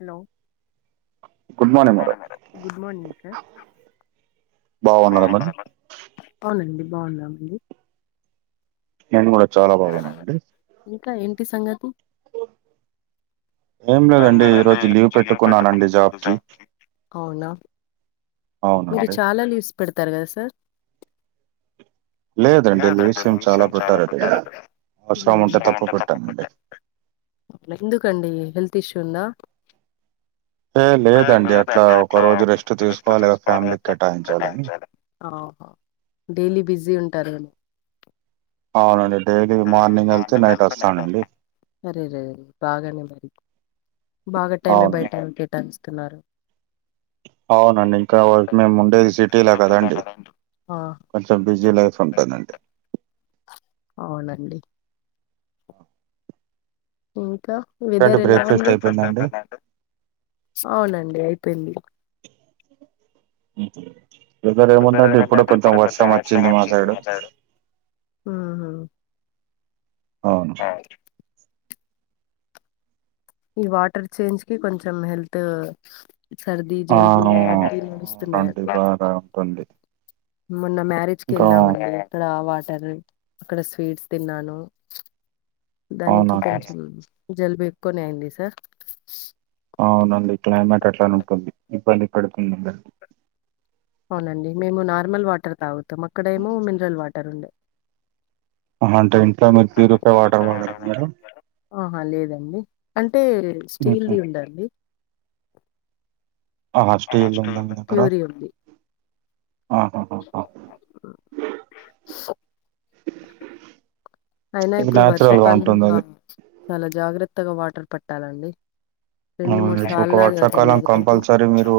Hello good morning madam good morning sir బావున్న రమ్మా ఔనండి బావున్నామండి నేను గుడ చాలా బాగున్నా అండీ ఇంకా ఎంటి సంగతి ఎం లేదండి ఈ రోజు లీవ్ పెట్టకున్న [unintelligible] అవునా మీరు అవునండి చాలా లీవ్స్ పెడుతారు కదా సార్ లీవ్స్ లేదండి ఏం విూషయం చాలా పెట్టారండి పెట్టారు మీరు. ఇక్కడ అవసరం ఉంటే తప్పు పెట్టానండి ఎందుకండి హెల్త్ ఇష్యూ ఉందా ఏ లేదండి అట్లా ఒక రోజు రెస్ట్ [unintelligible] ఆహా డైలీ బిజీ ఉంటరెమో అవునండి డైలీ మార్నింగ్ వెళ్తే నైట్ వస్తానండి అరే రరే బానే మరి బాగా టైమే అవునండి బైట కేటాయిస్తున్నారు అవునండి ఇంకా మేము ఉండేది సిటీలా కదండి ఆ కొంచెం బిజీ లైఫ్ ఉంటదండి అవునండి ఇంకా ఇంకేంటి వెదర్ ఎలా బ్రేక్ఫాస్ట్ ఉంది అయిపోయిందండి అవునండి అయిపోయింది వెదర్ అయినట్టాయితే ఇప్పుడే కొంచెం వర్షం వచ్చింది మ సైడ్ ఆహా అవును ఈ వాటర్ చేంజ్ కి కొంచెం హెల్త్ సర్థి ఆ జల్బు అలాంటివి వస్తున్నాయ అండి వన్ డే మొన్న మ్యారేజ్ కేళ్ళామండి అక్కడ ఆ వాటర్ అక్కడ స్వీట్స్ తిన్నాను దానికి అవునండి కొంచెం జలుబు ఎక్కువనే అయింది సార్ అవునండి క్లైమేట్ అట్లానే ఉంటుంది ఇబ్బంది పెడుతుంది అందరికి అవునండి మేము నార్మల్ వాటర్ తాగుతాం అక్కడ ఏమో మినరల్ వాటర్ ఉండే అహ అంటే ఇంట్లో మీరు ప్యూరి ఫై వాటర్ వాడర మీరు ఆహా లేదండి అంటే హుహు. స్టీల్దిి ఉందండి ఆహా స్టీల్ ఉందా మీ దగ్గర ్యూరి ఉంది ఆహాహా అయినా ఇది ఇప్పుడు నాచురల్ గా ఉంటుంది వర్షాకాలంలో అది చాలా జాగ్రత్తగా వాటర్ పెట్టాలండి అవును ఇ ఒక వర్షాకాలం కంపల్సరీ మీరు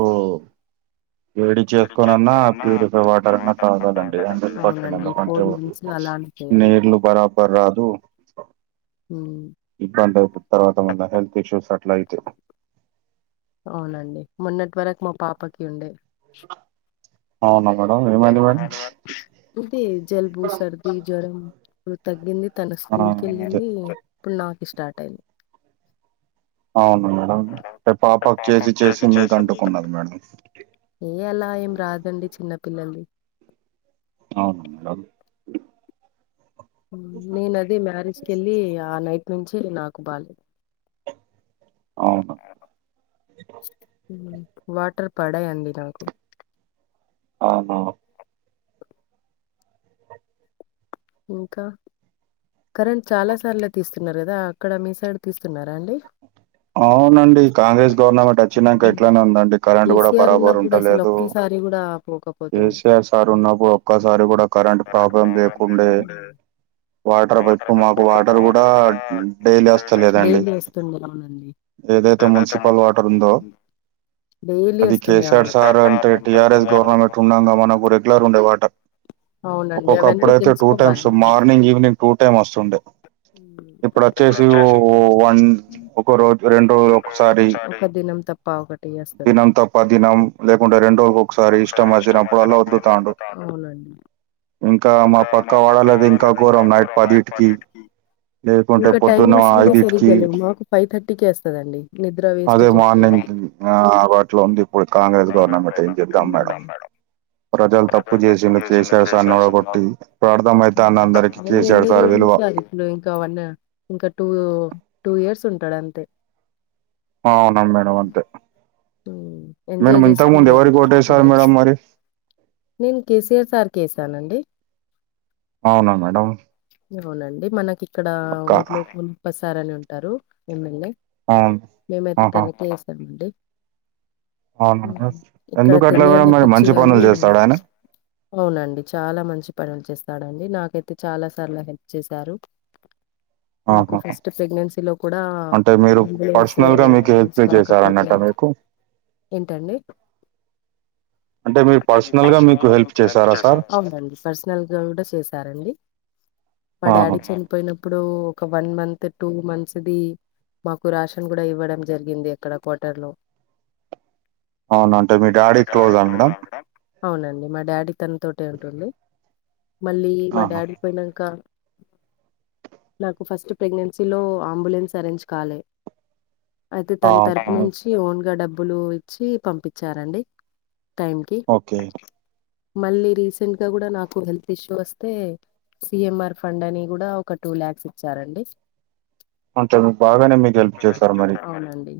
వేడి చేసుకోనన్నా ప్యూరిఫైడ్ వాటర్ అన్నా తాగాలండి హండ్రెడ్ పర్సెంట్ అవునండి ఈ ఎందుకంటే ఫోర్ మంత్స్ అలానే చేయాలి నేళ్లు బరాబర్ రాదు సో మ్ ఇబ్బంది అయిపోంది తర్వాత మళ్ళ హెల్త్ ఇష్యూస్ అట్లా అయితయి అవునండి మొన్నటి వరకు మా పాపకి ఉండే అవునా మేడం ఏమైది మేడం అదే జలుబు సర్ది జ్వరం ఇప్పుడు తగ్గింది తను ఆ స్కూల్ ఇదే కేళ్ళింది ఇప్పుడు నాకి స్టార్ట్ అయింది అవును మేడం పాపకు చేసి చేసి మీకు అంటుకున్నది మేడం ఏ అలా ఏ రాదండి చిన్న పిల్లల్దీ అవును మేడం నేను అది మ్యారేజ్కి వెళ్ళి ఆ నైట్ నుంచి నాకు బాలేదు అవును వాటర్ పడయండి నాకు ఆహా ఇంకా కరెంట్ చాలా సార్లే తీస్తున్నారు కదా అక్కడ మీ సైడ్ తీస్తున్నారా అండి అవునండి కాంగ్రెస్ గవర్నమెంట్ వచ్చినాక ఉమ్, ఎట్లనే ఉందండి కరెంట్ కూడా కేసీఆర్ బరాబరు ఉన్నప్పుడు అసలు ఉండలేదు ఒక్కసారి కూడా పోకపోతుండే ఏసఆర్ సార్ ఉన్నప్పుడు ఒక్కసారి కూడా కరెంట్ ప్రాబ్లం లేకుండే. వాటర్ పైప్పు మాకు వాటర్ కూడా డైలీ వస్తా లేదండి. డైలీ వస్తుండే అవునండి ఏదైతే మున్సిపల్ వాటర్ ఉందో. డైలీ అది వస్తుండే కేసీఆర్ అవును సార్ అంటే టీఆర్ఎస్ గవర్నమెంట్ ఉండంగా మనకు రెగ్యులర్ ఉండేవాట. అవునండి ఒక్కొక్కప్పుడ అవన్నీ అయితే టూ తెలుసుకోవాలి times morning evening two time వస్తుండే. ఇప్పుడు వచ్చేసి. ఒక రోజు రెండు రోజులు ఒకసారి దినం తప్ప ఆట్ దినం తప్ప దినం లేకుంటే రెండోకి ఒకసారి ఇష్టం వచ్చినప్పుడు అలా వదులుతాండు ఇంకా మా పక్క వాడాలది ఇంకా ఘోరం నైట్ పది లేకుంటే ఇంకా పొద్దున్న టైమింగ్స్ కూడా ఐదిటికి సరిగగాలవు మాకు ఫైవ్ థర్టీకే వస్తదండి‌ నిద్ర వేస్ట్ చేసుకోవాలి. అ వాటిలో ఉంది ఇప్పుడు కాంగ్రెస్ గవర్నమెంట్ ఏం చెబదాం మేడం ప్రజలు తప్పు చేసిన కేసీఆర్ సార్నిొడగొట్టి ప్రార్థమైతే అన్నందరికీ కేసఆడు సార్ విలువా ఇ ఇంకావన్ ఇంకా టూ టూ ఇయర్స్ ఉంటాడు అంతే అవునను మేడం అంతే ఉమ్, మేడం ఎంజాయ్ ఇంతకుముందు చేసుకుని ఎవరికి టూ టసారు మేడ ఇయర్స్ మరి నేను కేసీఆర్ సార్కి వసానండి అవునా మేడం అవునండి మనకి ఇక్కడ అక్క ఊర్లో ఉల్ప్పసార్ అని ఉంటారు ఎమ్మెల్యే అవును మేమైతే ఆహా కనకి చేసామండి అవునా? ఇక్కడ ఎందుకు అట్లా మేడం తెలియని మరి మంచి పిచ్చివాళ్ళు పనులు చేస్తాడా ఆయన? అవునండి చాలా మంచి పనులు చేస్తాడంండి నాకైతే చాలా సార్లు హెల్ప్ చేశారు నాకు ఆహా! ఫస్ట్ ప్రెగ్నెన్సీలో కూడా అంటే మీరు అంబులెన్స్ పర్సనల్‌గా మీకు హెల్ప్ బాగాపోతే చేశారన్నట్టా మీకు? ఏంటండి మీరు అంటే మీ పర్సనల్‌గా పర్సనల్ గా మీకు హెల్ప్ చేశారా సార్? చేశారు అవును అండి పర్సనల్ గా కూడా చేసారండి మా ఆహా! డాడీ పోయినప్పుడు ఒక వన్ మంత్ టూ మంత్స్ది మాకు రాషన్ కూడా ఇవ్వడం జరిగింది ఎక్కడ క్వటర్ లో. అవున అంటే మీ డాడీ క్లోజా మేడమ్. అవునండి మా డాడీ తనతోట ఉంటుంది మళ్ళీ మా ఆహా! డాడీ పోయినాక నాకు ఫస్ట్ ప్రెగ్నెన్సీలో అంబులెన్స్ అరేంజ్ కవాలి అయితే తన అవును తరపు మేడం. నుంచి ఓన్గా డబ్బులు ఇచ్చి పంపించారండి. టైం కి ఓకే. మళ్ళీ రీసెంట్ గా కూడా నాకు హెల్త్ ఇష్యూ వస్తే సిఎంఆర్ ఫండ్ అని కూడా ఒక టూ ల్యాక్స్ ఇచ్చారండి అంట బాగానే మీకు హెల్ప్ చేస్తారు మరి. అవునండి.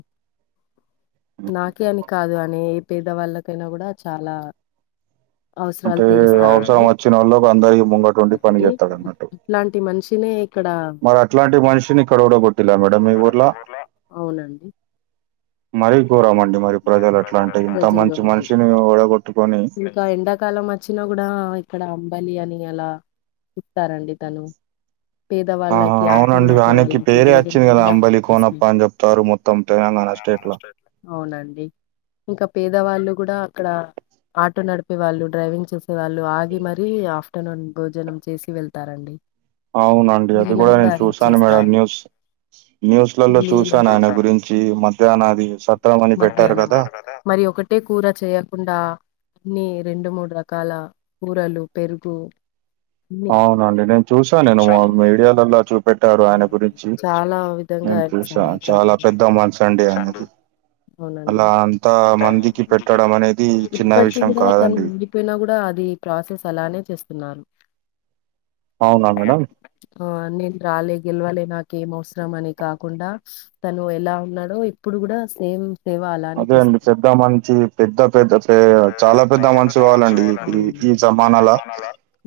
నాకే అని కాదు అని ఏ పేదవాళ్ళకైనా కూడా చాలా. అవసరాలు అంటే తీరుస్తా. అవసరం వచ్చినోళ్ళకి అందరికి ముంగటుండి పని చేస్తాడన్నట్టు. ఇలాంటి మనిషి నే. మరి అట్లాంటి మనిషిని కడవడ కొట్టిలా మేడమ్ ఇవర్లా. అవునండి. మరీ కోరమండి మరి ప్రజలు ఎట్లా అంటే ఇంత ప్రజలు మంచి మనిషిని ఒడగొట్టుకొని. క ఎండాకాలం అచ్చినా గూడా ఇక్కడ అంబలి అని అలా ఇస్తారండి కాని ఆహా అవునండి వనిక్కి వాళ్ళకి పేరే అచ్చింది భోజనం గదా కూడా అంబలి చేస్తారు కోనప్ప అన్ జేప్తారు మొ త్తం తెనంగాణ స్టేట్ లో అవునండి ఇంకా పేదవాళ్ళు గూడా అక్కడ ఆటో నడిపే వాళ్ళు డ్రైవింగ్ చేసేవాళ్ళు ఆగి మరీ ఆఫ్టర్నూన్ భోజనం చేసి వెళ్త తారండి అవునండి అది గూడా నేను చూసాను మేడం చేస్తారు న్యూస్ న్యూస్ లలో మళ్ళీ చూశాను ఆయన గురించి చి మధ్యాహ్నాది సత్రం అని పెట్టారు మధ్యాహ్నం కదా మరి ఒకటి ట్టే కూర చేయకుండా నీ రెండు మూడు రకాల కూరలు పెరుగు అన్ని అవునండి నేను చూశ నేను మీడియా లల్ల చూ పెట్టారు ఆయన అవునండి. గురించి చాలా విధంగా నేను ఆయన చూశా చాలా పెద్ద సహాయపడ్డారు. మచ్చ అండి అయినది అవునండి. అలా అంతా మందికి పెట్టడం అనేది చిన్న విషయం కాదండి. పోయినా గూడా అది ప్రాసెస్ అలానే చేస్తున్నారు. అవునా మేడం? ఆ నేన్ రాలే గేల్వలె నాకేం అవ్సరం అని కాకుండా తను ఎలా ఉన్నాడో ఇప్పుడు గూడా సేమ్ సేవ అలానే అదే అండి చేస్తున్ చెప్పిన మంచి పెద్ద పెద్ద చేయ చాలా పెద్ద మంచి వాలండి ఈ అవును. జమానాల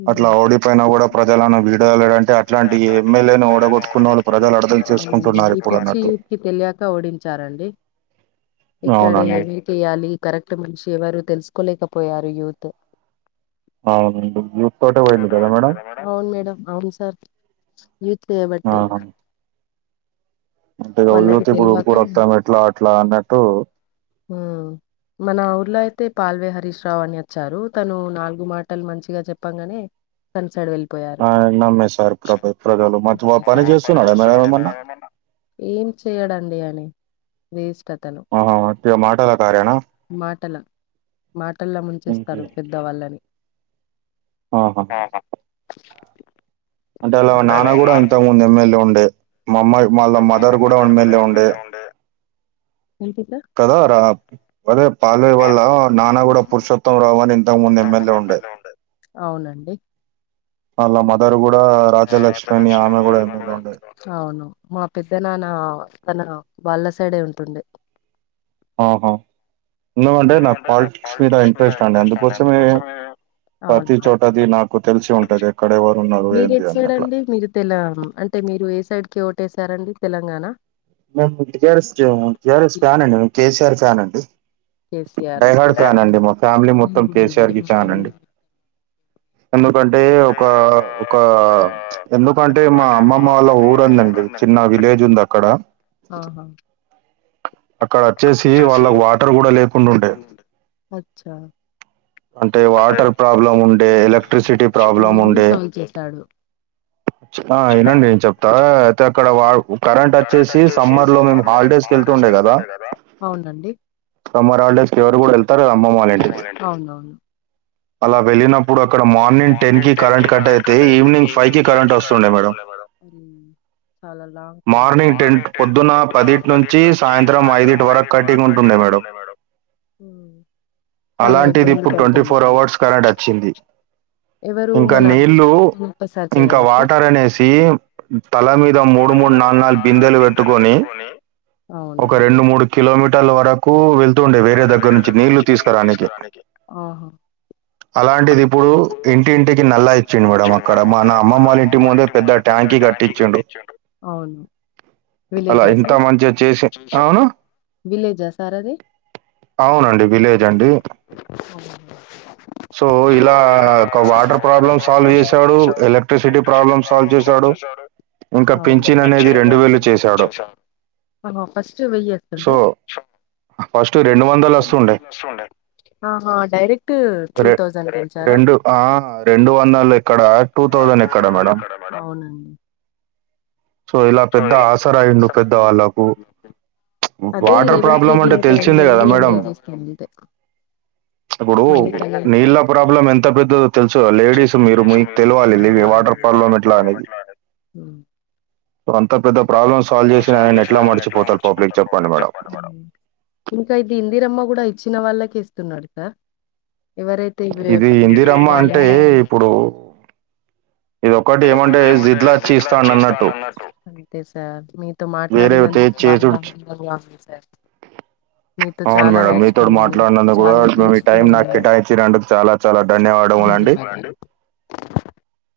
హ్మ్. అట్లా ఓడిపోయిన గూడా ప్రజలను విడలేడంటే అట్లాంటి ఎ ఏం ఎల్ ఏ నీ ఓడగొట్టుకున్న వాళ్ళు ప్రజలు అర్థం అవునండి. చేస్కుంటున్నారు ఇప్పుడు అన్నట్టు ఈ తెల్యక ఓడించారండి ఇక్కడే అవునండి కేయాలి కరెక్ట్ మనిషి ఎవరు తెల్సుకోలేకపోయారు యూత్ అవును యూత్ తోటే వోయింది కదా మేడం అవును మేడం అవును సార్ యూత్ చేయబట్టే అంతేగా వాళ్ళకి యూత్ ఇప్పుడు తెలివక గురతాం ఎట్లా అట్లా అన్నట్టు ఊ మన ఊర్లో అయితే పాల్వే హరీష్ రావు అని అచ్చారు తనూ నాల్గు మాటలు మంచిగా చెప్పంగానే తన్సైడ్ వెళ్ళిపోయారు ఆ, నమ్మేశారు ప్ర- ప్రజలు మంచి వా- పని చేస్తున్నాడు మేడం ఏమన్నా ఏం చెయడండి అని వేస్ట్ అతను ఆహా, ఉట్టిగా మాటల కార్యనా మాటల మాటల్లా ముంచేస్తారు మ్మ్. పెద్దవాళ్ళని ఆహా. అంటే అలా నాన్న గూడా అవునండి ఇంతకు ముందు ఎమ్మెల్యే ఉండే మామ్మాయి వాళ్ళ మదర్ గూడా ఏం ఎల్ ఏ ఉండే అంకిత కదా రా అదే పాలే వాల్ళ నాన్న గూడా పురుషోత్తం రావు అని ఇంతకు ముందు ఎం ఎల్ ఏ ఉండే అవునండి అళ్ళ మదర్ గూడా రాజలక్ష్మి అని ఆమె గూడా ఏం ఎ లే ఉండది అవును మా పెద్ద నన్నా తన వాళ్ళ సైడే ఉంటుండే ఆహా ఎందుగంటే నాకు పాలిటిక్స్ మీద ఇంట్రెస్ట్ అండి అందుకోసమే అవునా ప్రతి చోటది నాకు తేల్సి ఉంటది ఎక్కడెవరు ఉన్నారు ఏంది అని అట్లా తెలుగం అంటే మీరు ఏ సైడ్కి ఓటేసారండి తెలంగాణ మేము టీ ఆర్ ఎస్ కే, టీ ఆర్ ఎస్ ఫ్యాన్ అండి మే కే సీ ఆర్ ఫ్యాన్ అండి కేసీఆర్ ఓకే డైహార్డ్ ఫ్యాన్ అండి మా ఫ్యామిలీ ఓకే నేను మొత్తం కే సీ ఆర్ కూడానండి మా కి ఫ్యాన్ ఫ్యామిలీ అండి ఎందుకంటే ఒకా ఒకా ఎందుకంటే మా అమ్మమ్మ వాళ్ళ ఊరుందండి. చిన్న విలేజ్ ఉంది అక్కడ. ఆహా అక్కడ వచ్చేసి వాళ్ళక్ వాటర్ కూడా లేకుండా ఉండే ఒచ్చా అంటే వాటర్ ప్రాబ్లం ఉండే ఎలక్ట్రిసిటీ ప్రాబ్లం అవన్నీ ప్రాబ్లమ్ ఉండే. సాల్వ్ చేశాడు ఆ ఇనండి నేను చెప్తా అయితే అక్కడ కరెంట్ వచ్చేసి సమ్మర్ లో మేము హాలిడేస్ కేల్ కేస్ ఏళ్తుండే గదా అవునండి. సమ్మర్ హాలిడేస్కి ఎవరు కూడా ఏళ్తారు అమ్మమ్మ వాల్ ఇంటికి. అవునవును అలా వెళ్ళినప్పుడు అక్కడ మార్నింగ్ టెన్ కి కరెంట్ కట్ అయితే ఈవినింగ్ ఫైవ్ కి కరెంట్ వస్తుండే మేడం. అరే చాలా లాంగ్ టైమ్ అ మార్నింగ్ టెన్ పొద్దున పదిటి నుంచి సాయంత్రం ఐదుటు వరకు కట్టిగ్ ఉంటుండే. ఉహ్ చాలా ఇబ్బందులు పడుతుండే వారు డచ్చింది. ఇంకా మన నీళ్ళు, వినూత్న సార్ ఇంకా చేయబట్టి వాటర్ అనేసి. తల మీద మూడు మూడు నాల్ నాల్ బిందెలు వెట్టుకొని ఒక అవునండి రెండు మూడ్. కిలోమీటర్ల వరకు వెళ్తతుండే వేరే దగ్గర నుంచి నీళ్లు తీసుకురానికే ఓహోహ్ అలాంటిది ఇప్పుడు ఇంటింటికి నల్లా ఇచ్చిండు మేడంమ్ అక్కడ మన అమ్మమ్మళ ఇంటి ముందే పెద్దట్ పెద్ద ట్యాకి గట్టిచ్చిండు అవును అలా విలేజా ఇంత సార్ మంచిగా చేసి అవును విలేజా సార్ అది అవునండి విలేజ్ అండి. హమ్మమా సో ఇలా ఒక వాటర్ ప్రాబ్లం సాల్వ్ చేసాడు, ఎలక్ట్రిసిటీ ప్రాబ్లమ్ సాల్వ్ చేశాడు. చూడు ఇంకా పింఛన్ అనేది పించిన్ రొండ్ చేశాడు. అవునా ఫస్ వెయ్యి సో, అంటుండద్ ఫస్ట్ రెండు వందలు వస్తుండే ఆహా డైరిక్ టూ టూ రె థౌసంద్ పెంచారా. రెండు ఆ! ఇక్కడ ఎక్కడ మేడం. అవునండి. సో, ఇలా పెద్ద సోయలే ఆసరా పెట్టేస్ అయిండు ఇంకా పెద్దవాళ్ళకు. అది వాటర్ రేవంత్ ప్రాబ్లమ్ రెడ్డి అంటే తెలిసిందే గదా మేడం. [inaudible] అంతే చేబ్బుడు మళ్ళీ నీళ్ళ కడిగేస్తారు ప్రాబ్లం ఎంత పెద్దదో తెలుసు లేడీస్ మీరు మీకు తెలివాలి లే వాటర్ ప్రాబ్లం ఎట్లా అనేది. ఉహ్ వ్రాంత పేర్ ఇంత పెద్ద ప్రాబ్లమ్ సాల్వ్ జేస్ అయన్ ఎట్లా మర్చిపోతారు చెప్పండి మేడం. ఇంకా ఇది ఇందిరమ్మ కూడా ఇచ్చిన వాళ్ళకి ఇస్తున్నాడు కదా ఎవరైత్ తీ ఇది వేప్ ఇందిరమ్మ అంటే వాలున్నారు. ఇప్పుడు ఇదొక్కటి ఇది ఒటి ఏమంటే జిద్లచ్చి జిట్లాచ్చి ఇస్తా ఇస్తానన్నట్టు. అన్నట్టు. మీతో వేరే తే మాట్లాడినందుకు స్వామ్ చేసుడు వధుండేద్ సార్ మీతో అవును చాలా మేడంమ్ మీ తో నేర్చుకున్నాను మాట్లాడనందు చాలా కూడా మీ టైమ్ తెలుసుకున్నాను నాకు కేటాయిచిన్నదుక్ అంట చాలా చాలా ధన్యవాడము లండి. ధన్యవాదాలు